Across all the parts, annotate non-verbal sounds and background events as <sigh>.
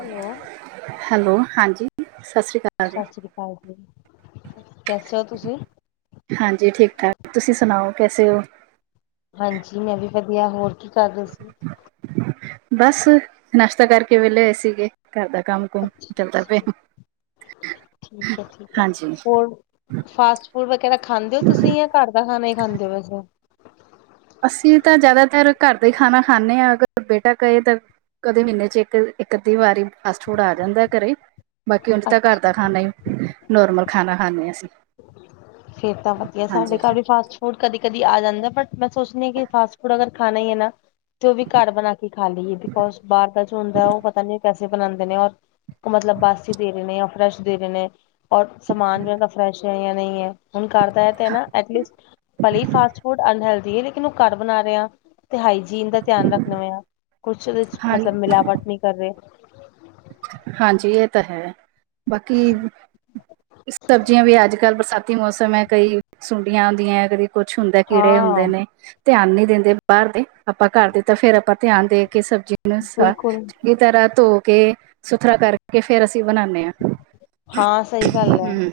Hello hello, ਹਾਂਜੀ ਸਤਿ ਸ਼੍ਰੀ ਅਕਾਲ ਜੀ ਹਾਂਜੀ, ਕੈਸੇ ਹੋ ਤੁਸੀਂ ਹਾਂਜੀ, ਠੀਕ ਠਾਕ, ਤੁਸੀਂ ਸੁਣਾਓ, ਕੈਸੇ ਹੋ ਹਾਂਜੀ, ਮੈਂ ਵੀ ਵਧੀਆ, ਹੋਰ ਕੀ ਕਰ ਰਹੇ ਸੀ। ਬਸ ਨਾਸ਼ਤਾ ਕਰਕੇ ਵਿਹਲੇ ਹੋਏ ਸੀਗੇ, ਘਰ ਦਾ ਕੰਮ ਅੱਛਾ ਚੱਲਦਾ ਅੱਛਾ ਪਿਆ, ਠੀਕ ਹੈ ਠੀਕ ਹੈ ਹਾਂਜੀ ਹੋਰ ਫਾਸਟ ਫੂਡ ਵਗੈਰਾ ਖਾਂਦੇ ਹੋ ਤੁਸੀਂ, ਯਾ ਘਰ ਦਾ ਖਾਣਾ ਹੀ ਖਾਂਦੇ ਹੋ, ਵੈਸੇ ਅਸੀਂ ਤਾਂ ਜ਼ਿਆਦਾਤਰ ਘਰ ਦਾ ਹੀ ਖਾਣਾ ਖਾਂਦੇ ਹਾਂ, ਅਗਰ ਬੇਟਾ ਕਹੇ ਤੇ ਕਦੇ ਮਹੀਨੇ ਚ ਇੱਕ, ਇੱਕ ਅੱਧੀ ਵਾਰੀ। ਅਸ ਥੋੜਾ ਆ ਜਾਂਦਾ ਘਰੇ ਈ, ਬਾਕੀ ਉਝ ਤਾਂ ਘਰ ਅੱਛਾ ਦਾ ਖਾਣਾ ਹੀ, ਨੋਰਮਲ ਖਾਣਾ ਖਾਂਦੇ ਹ ਅਸੀਂ। ਫੇਰ ਤਾਂ ਵਧੀਆ, ਸਾਡੇ ਹਾਂਜੀ ਘਰ ਵੀ ਫਾਸਟ ਹੁਣ ਕਦੀ ਕਦੀ ਆ ਜਾਂਦਾ, ਬਟ ਮੈਂ ਸੋਚਣੀ ਹਾਂ ਕਿ ਫਾਸਟ ਫੂਡ ਅਗਰ ਖਾਣਾ ਹੀ ਹੈ ਨਾ ਤੇ ਉਹ ਵੀ ਘਰ ਬਣਾ ਕੇ ਖਾ ਲਈਏ, ਬਿਕੋਜ ਬਾਹਰ ਦਾ ਜੋ ਹੁੰਦਾ, ਉਹ ਪਤਾ ਨੀ ਉਹ ਕੈਸੇ ਬਣਾਉਂਦੇ ਨੇ, ਔਰ ਉਹ ਮਤਲਬ ਬਾਸੀ ਦੇਖਨੇ ਆਂ, ਜਾਂ ਫਰੈਸ਼ ਦੇਖਨੇ, ਔਰ ਸਮਾਨ ਵੀ ਉਹਨਾਂ ਦਾ ਫਰੈਸ਼ ਹੈ ਜਾਂ ਨਹੀਂ ਹੈ। ਹੁਣ ਕਰਦਾ ਹੈ, ਤੇ ਹਾਂ ਨਾ ਐਟਲੀਸਟ, ਭਲੇ ਹੀ ਫਾਸਟ ਫੂਡ ਅਨਲਦੀ ਹੈ, ਲੇਕਿਨ ਨੂੰ ਘਰ ਬਣਾ ਰਹੇ ਹਾ, ਤੇ ਹਾਈਜੀਨ ਦਾ ਧਿਆਨ ਰੱਖਣੇ ਆ, ਕੁਛ ਉਹਦੇ ਚ ਮਤਲਬ ਹਾਂ- ਮਿਲਾਵਟ ਨਹੀਂ। ਕਰ ਰਹੇ ਹਾਂਜੀ ਇਹ ਤਾਂ ਹੈ ਬਾਕੀ ਸਬਜ਼ੀਆਂ ਵੀ ਅੱਜ ਕੱਲ, ਬਰਸਾਤ ਤੀ ਮੌਸਮ ਹੈ, ਕਈ ਸੁੰਡੀਆਂ ਹੁੰਦੀਆਂ ਹੈ, ਕਦੀ ਕੁਛ ਹੁੰਦਾ, ਕੀੜੇ ਹਾਂ ਹੁੰਦੇ ਨੇ। ਧਿਆਨ ਨੀ ਦਿੰਦੇ ਬਾਹਰ ਦੇ, ਆਪਾਂ ਘਰ ਦੇ ਤਾਂ ਫੇਰ ਆਪਾਂ ਧਿਆਨ ਦੇ ਕੇ, ਸਬਜ਼ੀ ਨੂੰ ਬਿਲਕੁਲ ਤਰ੍ਹਾਂ ਧੋ ਕੇ, ਸੁਥਰਾ ਕਰ ਕੇ, ਫੇਰ ਅਸੀਂ ਬਣਾਉਦੇ ਹਾਂ। ਹਾਂ ਸਹੀ ਗੱਲ ਹੈ, ਹਮ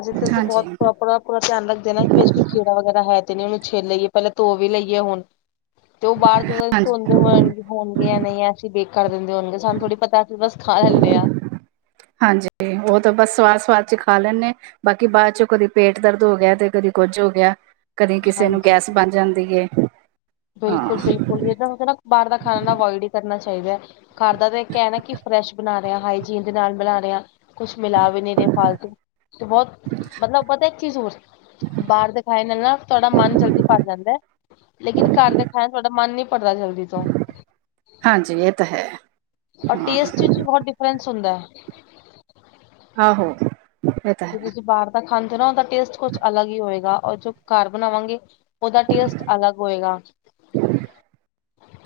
ਅਸੀ ਫਿਰ ਸੇ ਹਾਂਜੀ ਬਹੁਤ ਪ੍ਰੋਪਰ ਪੂਰਾ ਧਿਆਨ ਰੱਖਦੇ ਨਾ, ਕੋਈ ਕੀੜਾ ਵਗੈਰਾ ਹੈ ਤੇ ਨੇ, ਉਹ ਨੂੰ ਛਿਲ ਲਈਏ, ਪਹਿਲਾਂ ਧੋ ਵੀ ਲਈਏ ਹੁਣ। ਤੇ ਉਹ ਬਾਹਰ ਚ, ਪਤਾ ਨੀ ਹਾਂਜੀ ਧੋਂਦੇ ਹੋਣਗੇ ਹੋਣਗੇ ਜਾਂ ਨਹੀਂ, ਏਨਜ ਹੀ ਬੇਕ ਕਰ ਦਿੰਦੇ ਹੋਣਗੇ, ਸਾਨੂੰ ਥੋੜ੍ਹੀ ਪਤਾ ਅਸੀਂ ਬਸ ਖਾ ਲੈਂਦੇ ਹਾਂ। ਹਾਂਜੀ ਉਹ ਤਾਂ ਬਸ ਸਵਾਦ ਸਵਾਦ ਚ ਖਾ ਲੈਂਦੇ ਬਾਕੀ ਬਾਅਦ ਚੋਂ ਕਦੇ ਪੇਟ ਦਰਦ ਹੋ ਗਿਆ ਤੇ ਕਦੀ ਕੁੱਝ ਹੋ ਗਿਆ ਕਦੀ ਕਿਸੇ ਨੂੰ ਹਾਂਜੀ ਗੈਸ ਬਣ ਜਾਂਦੀ ਹੈ। ਬਿਲਕੁਲ ਬਿਲਕੁਲ ਜਿਦਾ ਹੁੰਦਾ ਨਾ ਬਾਹਰ ਦਾ ਖਾਣਾ ਅਵੋਇਡ ਹੀ ਕਰਨਾ ਚਾਹੀਦਾ ਹੈ। ਘਰ ਦਾ ਤਾਂ ਇੱਕ ਹੈ ਨਾ ਕਿ ਫਰੈਸ਼ ਬਣਾ ਰਿਹਾ ਹਾਈਜੀਨ ਦੇ ਨਾਲ ਬਣਾ ਰਿਹਾ ਕੁਛ ਮਿਲਾ ਵੀ ਨਹੀਂ ਰ ਫਾਲਤੂ ਤੇ ਬਹੁਤ ਮਤਲਬ ਪਤਾ ਕੀ ਬਾਹਰ ਦਿਖਾਣ ਨਾਲ ਨਾ ਤੁਹਾਡਾ ਮਨ ਜਲਦੀ ਭਰ ਜਾਂਦਾ ਲੇਕਿਨ ਘਰ ਦੇ ਖਾਨਾ ਥੋੜ੍ਹਾ ਮਨ ਨੀ ਪੜਦਾ ਜਲਦੀ ਤੋਂ ਹਾਂਜੀ ਇਹ ਤਾਂ ਹੈ। ਔਰ ਹਾਂ ਟੇਸਟ ਵਿਚ ਬਹੁਤ ਡਿਫਰੈਂਸ ਹੁੰਦਾ ਹੈ ਆਹੋ ਇਹ ਤਾਂ ਜ ਹੈ ਤੁਸੀਂ ਬਾਹਰ ਦਾ ਖਾਂਦੇ ਹੋ ਨਾ ਉਹਦਾ ਟੇਸਟ ਕੁਛ ਅਲੱਗ ਹੀ ਹੋਏਗਾ ਔਰ ਘਰ ਬਣਾਵਾਂਗੇ ਉਹਦਾ ਟੇਸਟ ਅਲੱਗ ਹੋਏਗਾ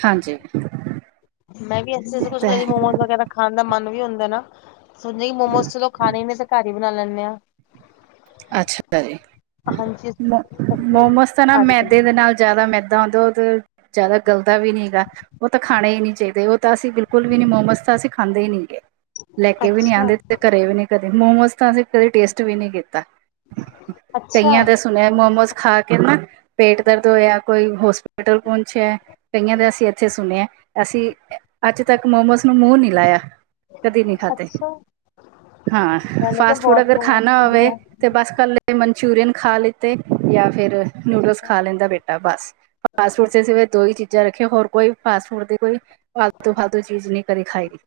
ਹਾਂਜੀ ਮੈਂ ਵੀ ਇਥੇ ਕੁਛ ਤਾਂ ਕਦੀ ਹੈ ਮੋਮੋਜ਼ ਵਗੈਰਾ ਖਾਣ ਦਾ ਮਨ ਵੀ ਹੁੰਦਾ ਨਾ ਸਮਝੋ ਕਿ ਮੋਮੋਸ ਚਲੋ ਖਾਣੇ ਹੀ ਨੇ ਤੇ ਘਰ ਹੀ ਬਣਾ ਲੈਂਦੇ ਹਾਂ। ਅੱਛਾ ਜੀ ਹਾਂਜੀ ਅਸੀਂ ਘਰ ਹੀ ਮੋਮੋਸ ਤਾਂ ਨਾ ਬਣਾ ਲੈਂਦੇ ਮੈਦੇ ਦੇ ਨਾਲ ਹਾਂ। ਜ਼ਿਆਦਾ ਮੈਦਾਂ ਹੁੰਦਾ ਉਹ ਤੇ ਜ਼ਿਆਦਾ ਗਲਦਾ ਵੀ ਨੀਗਾ ਉਹ ਤਾਂ ਖਾਣੇ ਹੀ ਨਹੀਂ ਚਾਹੀਦੇ ਉਹ ਤਾਂ ਅਸੀਂ ਬਿਲਕੁਲ ਵੀ ਨ ਮੋਮੋਸ ਤਾਂ ਅਸੀਂ ਖਾਂਦੇ ਹੀ ਨਹੀਂ ਗਏ ਲੈ ਕੇ ਵੀ ਨੀ ਅੱਛਾ ਆਉਂਦੇ ਤੇ ਘਰੇ ਵੀ ਨੀ ਕਦੇ ਮੋਮੋਸ ਤਾਂ ਅਸੀਂ ਕਦੇ ਟੇਸਟ ਵੀ ਨਹੀਂ ਕੀਤਾ ਅੱਛਾ ਕਈਆਂ ਦਾ ਸੁਣਿਆ ਮੋਮੋਸ ਖਾ ਕੇ ਨਾ ਪੇਟ ਦਰਦ ਹੋਇਆ ਕੋਈ ਹੋਸਪ ਮਟਰਲ ਪੁੰਛ ਹੈ ਕਈਆਂ ਦੇ ਅਸੀਂ ਇੱਥੇ ਸੁਣ ਹੈ ਅਸੀਂ ਅੱਜ ਤੱਕ ਮੋਮੋਸ ਨੂੰ ਮੂੰਹ ਨੀ ਲਾਇਆ ਕਦੀ ਨਹੀਂ ਖਾਦੇ ਅੱਛਾ ਹਾਂ ਮੈਨੇ ਤਾਂ ਫਾਸਟ ਫੂਡ ਬਹੁਤ ਅਗਰ ਮੋਮੋਸ ਖਾਣਾ ਖਾਏ ਹੋਵੇ ਆ। ਅਤੇ ਬਸ ਇਕੱਲੇ ਮਨਚੂਰੀਅਨ ਖਾ ਲਿੱਤੇ ਜਾਂ ਫਿਰ ਨੂਡਲਸ ਖਾ ਲੈਂਦਾ ਬੇਟਾ ਬਸ ਫਾਸਟ ਫੂਡ ਦੋ ਹੀ ਚੀਜ਼ਾਂ ਰੱਖੀਆਂ ਹੋਰ ਕੋਈ ਫਾਸਟ ਫੂਡ ਦੇ ਕੋਈ ਫਾਲਤੂ ਫਾਲਤੂ ਚੀਜ਼ ਨਹੀਂ ਕਰੇ ਖਾਈ ਦੀ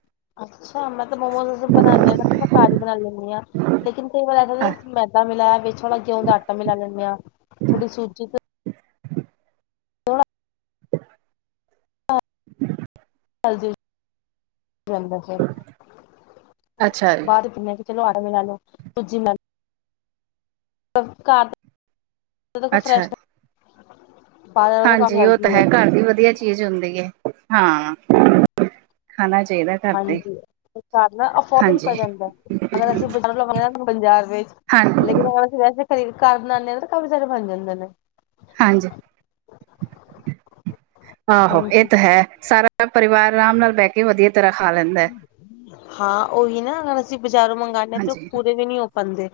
ਅੱਛਾ ਮੈਂ ਤਾਂ ਮੋਮੋਜ਼ਂ ਬਣਾਂਦੇ ਤੇ ਮੈਂ ਘਰ ਬਣਾ ਲੈਂਦੀ ਹਾਂ ਲੇਕਿਨ ਕਈ ਵਾਰ ਅ ਮੈਦਾ ਮਲਾਇਆ ਵਿਚ ਥੋੜਾ ਗਿਹੂ ਦਾ ਆਟਾ ਮਿਲਾ ਲੈਂਦੇ ਹਾਂ ਥੋੜੀ ਜੀ ਤੋਂ <inaudible> <unintelligible> <unintelligible> ਅੱਛਾ ਜੀ <unintelligible> ਘਰ ਅੱਛਾ ਫਰੈਸ਼ ਜੀ ਬਾਹਰ ਵਾਲਾ ਤਾਂ ਕਾਫੀ ਹਾਂਜੀ ਉਹ ਤਾਂ ਹੈਲਦੀ ਹੈ ਘਰ ਦੀ ਵਧੀਆ ਚੀਜ਼ ਹੁੰਦੀ ਹੈ ਹਾਂ ਖਾਣਾ ਚਾਹੀਦਾ ਘਰ ਦੇ ਹਾਂਜੀ ਅਫੋਰਡਲ ਹਾਂਜੀ ਪੈ ਜਾਂਦਾ ਅਗਰ ਅਸੀਂ ਪੰਜਾਰ ਹਾਂ ਲੇਕਿਨ ਅਗਰ ਅਸੀਂ ਵੈਸੇ ਖਰੀਦ ਘਰ ਬਨਾਂਦੇ ਹਾਂ ਤਾਂ ਕਾਫੀ ਸਾਰੇ ਬਣ ਜਾਂਦੇ ਨੇ ਹਾਂਜੀ ਆਹੋ ਇਹ ਹਾਂਜੀ ਤਾਂ ਹੈ ਸਾਰਾ ਪਰਿਵਾਰ ਆਰਾਮ ਨਾਲ ਬਹਿ ਕੇ ਵਧੀਆ ਤਰ੍ਹਾਂ ਖਾ ਹਾਂ ਉਹੀ ਨਾ ਅਗਰ ਅਸੀਂ ਬਜ਼ਾਰੋਂ ਮੰਗਵਾਦੇ ਹਾਂ ਤੇ ਉਹ ਹਾਂਜੀ ਪੂਰੇ ਵੀ ਨੀ ਪਾਉਂਦੇ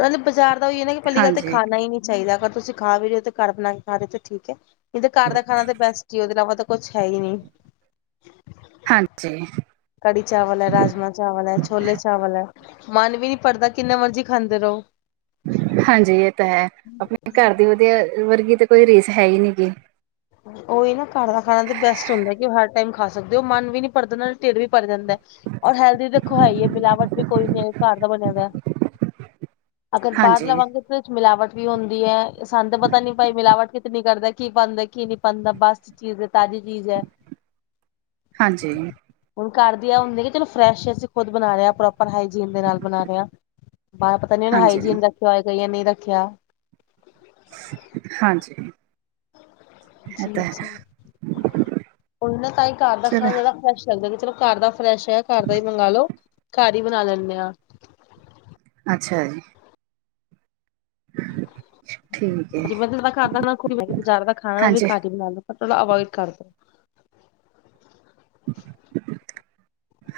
ਉਹ ਬਾਜ਼ਾਰ ਦਾ ਈ ਹੈ ਨਾ ਕਿ ਪਹਿਲੀ ਗੱਲ ਤਾਂ ਹਾਂਜੀ ਖਾਣਾ ਹੀ ਨਹੀਂ ਚਾਹੀਦਾ ਅਗਰ ਤੁਸੀਂ ਖਾ ਵੀ ਰਹੇ ਹੋ ਤਾਂ ਘਰ ਬਣਾ ਕੇ ਖਾ ਰਹੇ ਹੋ ਤੇ ਠੀਕ ਹੈ ਕਹਿੰਦੇ ਘਰ ਦਾ ਖਾਣਾ ਤਾਂ ਬੈਸਟ ਉਹਦੇ ਇਲਾਵਾ ਕੁਛ ਹੈ ਨਹੀਂ ਹਾਂਜੀ ਕੜੀ ਚਾਵਲ ਹੈ ਰਾਜਮਾਂ ਚਾਵਲ ਹੈ ਛੋਲੇ ਚਾਵਲ ਹੈ ਮਨ ਵੀ ਨੀ ਪੜਦਾ ਕਿੰਨੇ ਮਰਜੀ ਖਾਂਦੇ ਰਹੋ ਹਾਂਜੀ ਇਹ ਤਾਂ ਹੈ ਆਪਣੇ ਘਰ ਦੀ ਵਧੀਆ ਵਰਗੀ ਤਾਂ ਕੋਈ ਰੀਸ ਹੈ ਹੀ ਨੀ ਗੀ ਹੀ ਨਾ ਘਰ ਦਾ ਖਾਣਾ ਤੇ ਬੈਸਟ ਹੁੰਦਾ ਕਿ ਉਹ ਹਰ ਟਾਈਮ ਖਾ ਸਕਦੇ ਉਹ ਮਨ ਵੀ ਨੀ ਪਰਦਾ ਢਿਰ ਵੀ ਪੜ ਜਾਂਦਾ ਔਰ ਹੈਲਦੀ ਦੇਖੋਈਏ ਮਿਲਾਵਟ ਵੀ ਕੋਈ ਨੀ ਘਰ ਦਾ ਬਣਿਆ ਵ ਅਗਰ ਬਾਹਰ ਹਾਂਜੀ ਲਵਾਂਗੇ ਵਿੱਚ ਮਿਲਾਵਟ ਵੀ ਹੁੰਦੀ ਹੈ ਸਾਨੂੰ ਪਤਾ ਨੀ ਭਾਈ ਮਿਲਾਵਟ ਕਿਤਨੀ ਕਰਦਾ ਕੀ ਬਣਦਾ ਕੀ ਨੀ ਪਾਉਦਾ ਬਸ ਚੀਜ਼ ਹੈ ਤਾਜ਼ੀ ਚੀਜ਼ ਹੈ ਹਾਂਜੀ ਹੁਣ ਘਰ ਆ ਹੁੰਦੀ ਕਿ ਚਲੋ ਫਰੈਸ਼ ਅਸੀਂ ਖੁਦ ਬਣਾ ਰਹੇਾਂੋ ਆਪਾਂ ਹਾਈਜੀਨ ਦੇ ਨਾਲ ਬਣਾ ਰਹੇਾਂ ਬ ਪਤਾ ਨੀ ਉਹਨੇ ਹਾਂਜੀ ਹਾਈਜੀਨ ਰੱਖਿਆ ਹੋਇਆ ਕਈਆਂ ਨਹੀਂ ਰੱਖਿਆ ਹਾਂਜੀ ਇਹ ਜੀ ਤਾਂ ਜੀ ਹੈ ਉਹ ਨਾ ਤਾਂ ਹੀ ਘਰ ਦਾ ਖਾਣਾ ਚਲੋ ਚਾਹਿਦਾ ਫਰੈਸ਼ ਲੱਗਦਾ ਕਿ ਚਲੋ ਘਰ ਦਾ ਫਰੈਸ਼ ਹੈ ਘਰ ਦਾ ਹੀ ਮੰਗ ਲਓ ਘਰ ਹੀ ਬਣਾ ਲੈਂਦੇ ਆਾਂ ਅੱਛਾ ਜੀ ਠੀਕ ਹੈ ਜ ਮੈਂ ਜਦਾ ਖਾਧਦਾ ਖ ਮੈਂ ਬਜ਼ਾਰ ਦਾ ਖਾਣਾ ਉਹ ਵੀ ਹਾਂਜੀ ਘਾਟ ਹੀ ਬਣਾ ਲ ਥੋੜਾ ਅਵੋਇਡ ਕਰਦੇ <inaudible>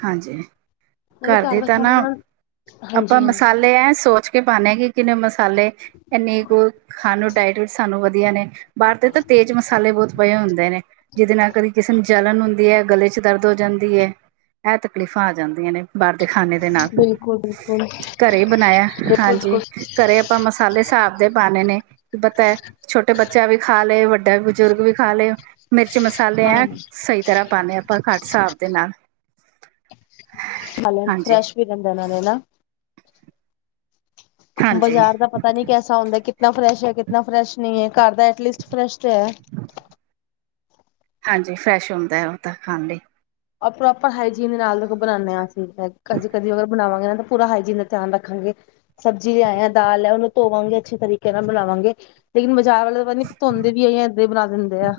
ਹਾਂਜੀ ਨਾਲੇ ਘਰ ਦੇ ਦਾ ਤਾਂ ਨਾ ਖਾਣਾ ਆਪਾਂ ਹਾਂਜੀ ਹਾਂਜੀ ਮਸਾਲੇ ਐ ਸੋਚ ਕੇ ਪਾਉਦੇ ਹਾਂ ਕਿ ਕਿੰਨੇ ਮਸਾਲੇ ਇੰਨੀ ਕੁ ਖਾਣ ਨੂੰ ਡਾਇਟ ਵੀ ਸਾਨੂੰ ਵਧੀਆ ਨੇ ਬਾਹਦੇ ਤਾਂ ਤੇਜ਼ ਮਸਾਲੇ ਬਹੁਤ ਪਏ ਹੁੰਦੇ ਨੇ ਜਿਹਦੇ ਨਾਲ ਕਦੀ ਕਿਸੇ ਨੂੰ ਜਲਣ ਹੁੰਦੀ ਹੈ ਗਲੇ ਚ ਦਰਦ ਹੋ ਜਾਂਦੀ ਹੈ ਇਹ ਤਕਲੀਫ਼ਾਂ ਆ ਜਾਂਦੀਆਂ ਨੇ ਬਾਹਰ ਦੇ ਖਾਣੇ ਦੇ ਨਾਲ ਬਿਲਕੁਲ ਬਿਲਕੁਲ ਘਰੇ ਹੀ ਬਣਾਇਆ ਬਿਲਕੁਲ ਹਾਂਜੀ ਬਿਲਕੁਲ ਘਰੇ ਆਪਾਂ ਮਸਾਲੇ ਹਿਸਾਬ ਦੇ ਪਾਉਣੇ ਨੇ ਕੀ ਪਤਾ ਹੈ ਛੋਟੇ ਬੱਚਾ ਵੀ ਖਾ ਲਏ ਵੱਡਾ ਬਜ਼ੁਰਗ ਵੀ ਖਾ ਲਏ ਮਿਰਚ ਮਸਾਲੇ ਹੈ ਹਾਂ ਸਹੀ ਤਰ੍ਹਾਂ ਪਾਉਦੇ ਹ ਆਪਾਂ ਘੱਟ ਹਿਸਾਬ ਦੇ ਨਾਲ ਹ ਹਾਂਜੀ ਫਰੈਸ਼ ਵੀ ਰਹਿੰਦਾ ਨਾਲੇ ਨਾ ਹਾਂਜੀ ਬਜ਼ਾਰ ਦਾ ਪਤਾ ਨ ਨਹੀਂ ਕੈਸਾ ਹੁੰਦਾ ਕਿਤਨਾ ਫਰੈਸ਼ ਹੈ ਕਿਤਨਾ ਫਰੈਸ਼ ਨਹੀਂ ਹੈ ਘਰ ਦਾ ਐਟਲੀਸਟ ਫਰੈਸ਼ ਤੇ ਹੈ ਹਾਂਜੀ ਫਰੈਸ਼ ਹੁੰਦਾ ਉਹ ਤਾਂ ਖਾਣ ਲਈ ਉਹ ਪ੍ਰੋਪਰ ਹਾਈਜੀਨ ਦੇ ਨਾਲ ਬਣਾਉਂਦੇ ਹਾਂ ਅਸੀਂ ਅਸੀਂ ਕਦੀ ਅਗਰ ਬਣਾਵਾਂਗੇ ਨਾ ਪੂਰਾ ਹਾਈਜੀਨ ਦਾ ਧਿਆਨ ਰੱਖਾਂਗੇ ਸਬਜ਼ੀ ਲਿਆਏਆ ਦਾਲ ਉਹਨੂੰ ਧੋਵਾਂਗੇ ਅੱਛੇ ਤਰੀਕੇ ਨਾਲ ਬਣਾਵਾਂਗੇ ਲੇਕਿਨ ਬਾਜ਼ਾਰ ਵਾਲੇਤਾ ਨੀ ਧੋਂਦੇ ਵੀ ਆ ਜਾਂ ਇਏਦਾਂ ਹੀ ਬਣਾ ਦਿੰਦੇ ਆ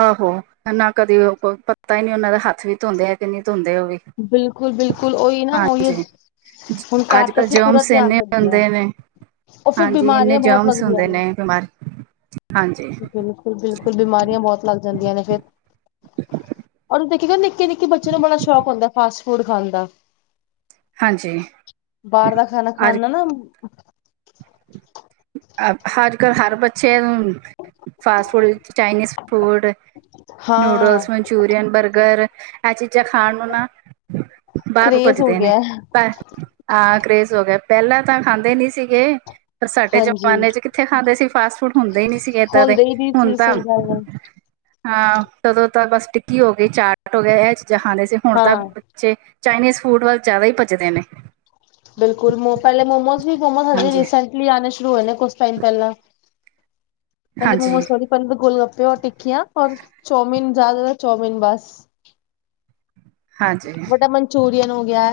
ਆਹੋ ਨਾ ਕਦੇ ਉਹ ਪਤਾ ਹੀ ਨੀ ਉਹਨਾਂ ਦਾ ਹੱਥ ਵੀ ਧੋਂਦੇ ਆ ਕਿ ਨਹੀਂ ਧੋਂਦੇ ਉਹ ਵੀ ਬਿਲਕੁਲ ਬਿਲਕੁਲ ਉਹੀ ਨਾ ਉਹੀ ਹਾਂਜੀ ਘਰ ਅੱਜ ਤਾਂ ਕੱਲ੍ਹ ਅਸੀਂ ਜੋਮ ਪੂਰਾ ਧਿਆਨ ਸੇਨੇ ਰੱਖਦੇ ਹਾਂ ਹੁੰਦੇ ਨੇ ਉਹ ਫਿਰ ਹਾਂਜੀ ਇੰਨੇ ਬਿਮਾਰੀਆਂ ਬਹੁਤ ਜਮਸ ਲੱਗਦੀਆਂ ਹੁੰਦੇ ਨੇ ਬਿਮਾਰੀ ਹਾਂਜੀ ਬਿਲਕੁਲ ਬਿਲਕੁਲ ਬਿਮਾਰੀਆਂ ਬਹੁਤ ਲੱਗ ਜਾਂਦੀਆਂ ਨੇ ਫੇਿਰ <inaudible> ਦੇਖੀ ਨਿੱਕੇ ਨਿੱਕੇ ਬੱਚੇ ਨੂੰ ਬੜਾ ਸ਼ੌਕ ਹੁੰਦਾ ਫਾਸਟ ਫੂਡ ਖਾਣ ਦਾ ਹਾਂਜੀ ਬਾਹਰ ਦਾ ਖਾਣਾ ਖਾਣ ਅੱਜ ਨਾਲ ਨਾ ਅੱਜ ਕੱਲ੍ਹ ਹਰ ਬੱਚੇ ਫਾਸ ਫੂਡ ਵਿੱਚ ਚਾਈਨੀਜ਼ ਫੂਡ ਹਾਂ ਨੂਡਲਸ ਮਨਚੂਰੀਅਨ ਬਰਗਰ ਆ ਚੀਜ਼ ਚਾਂ ਖਾਣ ਨੂੰ ਨਾ ਬਾਹਰ ਨੂੰ ਕਰੇਜ਼ ਹੋ ਭੱਜਦੇ ਨੇ ਗਿਆ ਪ ਹਾਂ ਕਰੇਜ਼ ਹੋ ਗਿਆ ਪਹਿਲਾਂ ਤਾਂ ਖਾਂਦੇ ਨੀ ਸੀਗੇ ਪਰ ਸਾਡੇ ਚ ਹਾਂਜੀ ਜ਼ਮਾਨੇ ਚ ਕਿੱਥੇ ਖਾਂਦੇ ਸੀ ਫਾਸਟ ਫੂਡ ਹੁੰਦੇ ਹੀ ਨਹੀਂ ਸੀਗੇ ਏਦਾਂ ਦੇ ਹੁੰਦੇ ਹੀ ਨਹੀਂ ਹੁਣ ਸੀ ਤਾਂ ਸਹੀ ਗੱਲ ਹੈ ਹਾਂ ਤਦੋਂ ਤਾਂ ਬਸ ਟਿੱਕੀ ਹੋ ਗਈ ਚਾਟ ਹੋ ਗਿਆ ਇਹ ਚੀਜ਼ਾਂ ਖਾਂਦੇ ਸੀ ਹੁਣ ਤਾਂ ਹਾਂ ਚਾਈਨੀਜ਼ ਫੂਡ ਵੱਲ ਜ਼ਿਆਦਾ ਹੀ ਭੱਜਦੇ ਨੇ ਬਿਲਕੁਲ ਮ ਪਹਿਲੇ ਮੋਮੋਸ ਵੀ ਮੋਮੋਸ ਹਜੇ ਹਾਂਜੀ, ਰੀਸੈਂਟਲੀ ਆਉਣੇ ਸ਼ੁਰੂ ਹੋਏ ਨੇ ਕੁਛ ਟਾਈਮ ਪਹਿਲਾਂ ਪਹਿਲੇ ਹਾਂਜੀ, ਮੋਮੋਸ ਬੀ ਗੋਲ ਗੱਪੇ ਰ ਟਿਕਕੀਆਂ ਰ ਚਾਮੀਨ ਜ਼ਿਆਦਾ ਚਾਊਮਨ ਬਸ ਹਾਂਜੀ। ਮੋਟਾ ਮੰ ਮਚੂਰੀਅਨ ਹੋ ਗਿਆ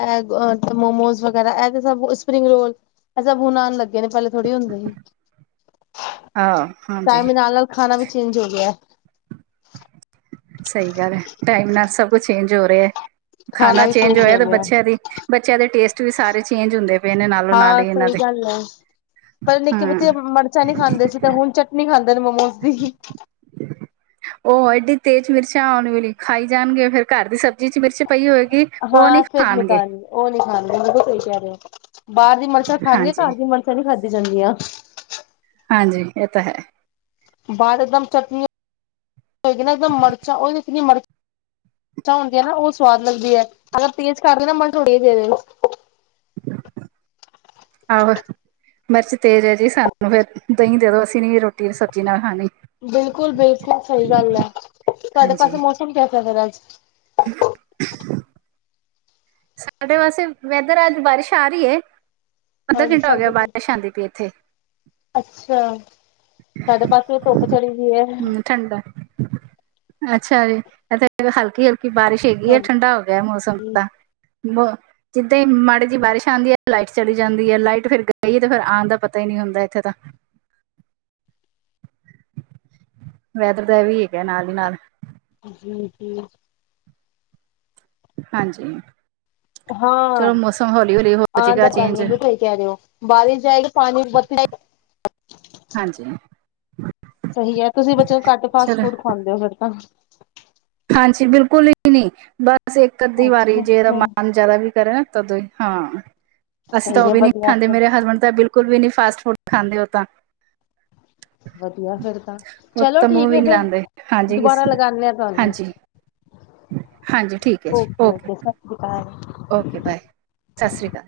ਮੋਮੋਸ ਵਗੈਰਾ ਇਹ ਤੇ ਸ ਸਪਰਿੰਗ ਰੋਲ ਅ ਬ ਹਣ ਆਉਣ ਲੱਗੇ ਨੇ ਪਹਿਲੇ ਥੋੜੀ ਹੁੰਦੇ ਸੀ ਹਾਂ ਟਾਈਮ ਹਾਂਜੀ ਦੇ ਨਾਲ ਨਾਲ ਖਾਣਾ ਵੀ ਚੇਂਜ ਹੋ ਗਿਆ ਸਹੀ ਗੱਲ ਹੈ ਟਾਈਮ ਨਾਲ ਸਭ ਕੁਝ ਚੇਂਜ ਹੋ ਰਿਹਾ ਹੈ ਖਾਣਾ ਵੀ ਚੇਂਜ ਹੋਇਆ ਹੋ ਤੇ ਗਿਆ ਬੱਚਿਆਂ ਦੀ ਬੱਚਿਆਂ ਦੇ ਟੇਸਟ ਵੀ ਸਾਰੇ ਚੇਂਜ ਹੁੰਦੇ ਪਏ ਨੇ ਨਾਲੋਂ ਨਾਲ ਹਾਂ ਹੀ ਇਹਨਾਂ ਸਹੀ ਦੇ ਗੱਲ ਪਰ ਨਿੱਕੇ ਬੱਚੇ ਹੂੰ ਮਰਚਾਂ ਨਹੀਂੀ ਖਾਂਦੇ ਸੀ ਤੇ ਹੁਣ ਚਟਨੀ ਖਾਂਦੇ ਨੇ ਮੋਮੋਸ ਦੀ ਉਹ ਐਏਡੀ ਤੇਜ਼ ਮਿਰਚ ਆਉਣ ਵਾਲੇਲੀ ਖਾਈ ਜਾਣਗੇ ਫੇਿਰ ਘਰ ਦੀ ਸਬਜ਼ੀ ਚ ਮਿਰਚ ਪਈ ਹੋਏਗੀ ਉਹ ਨਹੀਂ ਹਾਂ ਸਧ ਖਾਣਗੇ ਨਿਕਾਲੀ ਉਹ ਨਹੀਂੀ ਖਾਣਗੇ ਮ ਤੁਹੀ ਕਹਿ ਰਹੇ ਹੋ ਬਾਹਰ ਦੀ ਮਨਸ਼ਾ ਖਾਣਗੇੀਆਂ ਘਰ ਹਾਂਜੀ ਦੀ ਮਰਸ਼ਾ ਨਹੀਂੀ ਖਾਧੀ ਜਾਂਦੀਆਂ ਹਾਂਜੀ ਇਹ ਤਾਂ ਹੈ ਬਾਾਲ ਇਕਦਮ ਚਟਨੀ ਹੋਏਗੀ ਨਾ ਇੱਕਦਮ ਮਿਰਚਾਂ ਈਨੀ ਮਿਰਚ ਹੁੰਦੀਆਂ ਨਾ ਉਹ ਸਵਾਦ ਲੱਗਦੀ ਹੈ ਅਗਰ ਤੇਜ ਕਰਦੇ ਨਾ ਮ ੋੜੀ ਦੇ ਦੇ ਆਹੋ ਮਿਰਚ ਤੇਜ਼ ਹੈ ਜੀ ਸਾਨੂੰ ਫਿਰ ਦਹੀਂ ਦੇ ਦੋ ਅਸੀਂ ਨੀ ਰੋਟੀ ਸਬਜ਼ੀ ਨਾਲ ਖਾਣੀ ਬਿਲਕੁਲ ਬਿਲਕੁਲ ਸਹੀ ਗੱਲ ਹੈ ਤੁਹਾਡੇ ਹਾਂਜੀ ਪਾਸੇ ਮੌਸਮ ਕੈਸਾ ਫ ਅੱਜ <inaudible> ਸਾਡੇ ਵਾਸੇ ਵੈਦਰ ਅੱਜ ਬਾਰਿਸ਼ ਆ ਰਹੀ ਹੈ ਅੱਧਾ ਹਾਂਜੀ ਘੰਟਾ ਹੋ ਗਿਆ ਸਾਡੇ ਬਾਰਿਸ਼ ਪਾਸੇ, ਆਉਂਦੀ ਪਈ ਇੱਥੇ ਅੱਛਾ ਸਾਡੇ ਪਾਸੇ ਧੁੱਪ ਚੜੀ ਗਈ ਹੈ ਹੂੰ ਠੰਡਾ ਅੱਛਾ ਜੀ ਇਥ ਹਲਕੀ ਹ ਕਿ ਬਾਰਿਸ਼ ਹੈਗੀ ਆ ਠੰਡਾ ਹੋ ਗਿਆ ਮੌਸਮ ਤਾਂ ਬ ਜਿੱਦਾਂ ਹੀ ਮਾੜੇ ਜਿਹੀ ਬਾਰਿਸ਼ ਆਉਂਦੀ ਹੈ ਲਾਈਟ ਚਲੀ ਜਾਂਦੀ ਹੈ ਲਾਈਟ ਫਿਰ ਗਈ ਤੇ ਫਿਰ ਆਉਣ ਦਾ ਪਤਾ ਹੀ ਨਹੀਂੀ ਹੁੰਦਾ ਇੱਥੇ ਤਾਂ ਵੈਦਰ ਦਾ ਵੀ ਹੈਗਾ ਨਾਲ ਹੀ ਨਾਲ ਜੀ ਜੀ ਹਾਂਜੀ ਹਾਂ ਚਲੋ ਮੌਸਮ ਹੌਲੀ ਹੌਲੀ ਹੋ ਆਉਣ ਜਾਏਗਾ ਦਾ ਚੇਂਜ ਪਣੀੂੰ ਤੁ ਕਹਿ ਦਿਓ ਬਾਰਿਸ਼ ਜਾਏ ਕੇ ਪਾਣੀ ਬੱ ਹਾਂਜੀ ਸਹੀ ਹੈ ਤੁਸੀਂ ਬੱਚੇ ਨੂੰ ਘੱਟ ਫਾਸਟ ਚਲੋ ਫੂਡ ਖਾਂਦੇ ਹੋ ਫਿਰ ਤਾਂ ਹਾਂਜੀ ਬਿਲਕੁਲ ਹੀ ਨਹੀਂ ਬਸ ਇੱਕ ਅੱਧੀ ਵਾਰੀ ਜੇ ਅੱਛਾ-ਅੱਛਾ ਰਮਾਨ ਜ਼ਿਆਦਾ ਵੀ ਕਰਿਆ ਤਦੋਂ ਹੀ ਹਾਂ ਅਸੀਂ ਤਾਂ ਸਹੀ ਉਹ ਹੈ ਵੀ ਨਹੀਂੀ ਵਧੀਆ ਖਾਂਦੇ ਫਿਰ ਮੇਰੇ ਹਸਬੈਂਡ ਤਾਂ ਬਿਲਕੁਲ ਬਿਲਕੁਲ ਵੀ ਨੀ ਫਾਸਟ ਫੂਡ ਖਾਂਦੇ ਹੋ ਤਾਂ ਵਧੀਆ ਫਿਰ ਤਾਂ ਉਹ ਚਲੋ ਤਾਂ ਮੂੰਹ ਠੀਕ ਹੈ ਵੀ ਨਹੀਂੀ ਫਿਰ ਲਾਉਂਦੇ ਹਾਂਜੀ ਕਿਸ ਦੁਬਾਰਾ ਲਗਾਨੇ ਆ ਤੁਹਾਨੂੰ। ਹਾਂਜੀ ਹਾਂਜੀ ਠੀਕ ਹੈ ਜੀ ਓਕੇ ਓਕੇ-ਓਕੇ ਸਤਿ ਸ਼੍ਰੀ ਅਕਾਲ। ਓਕੇ ਬਾਏ ਸਤਿ ਸ਼੍ਰੀ ਅਕਾਲ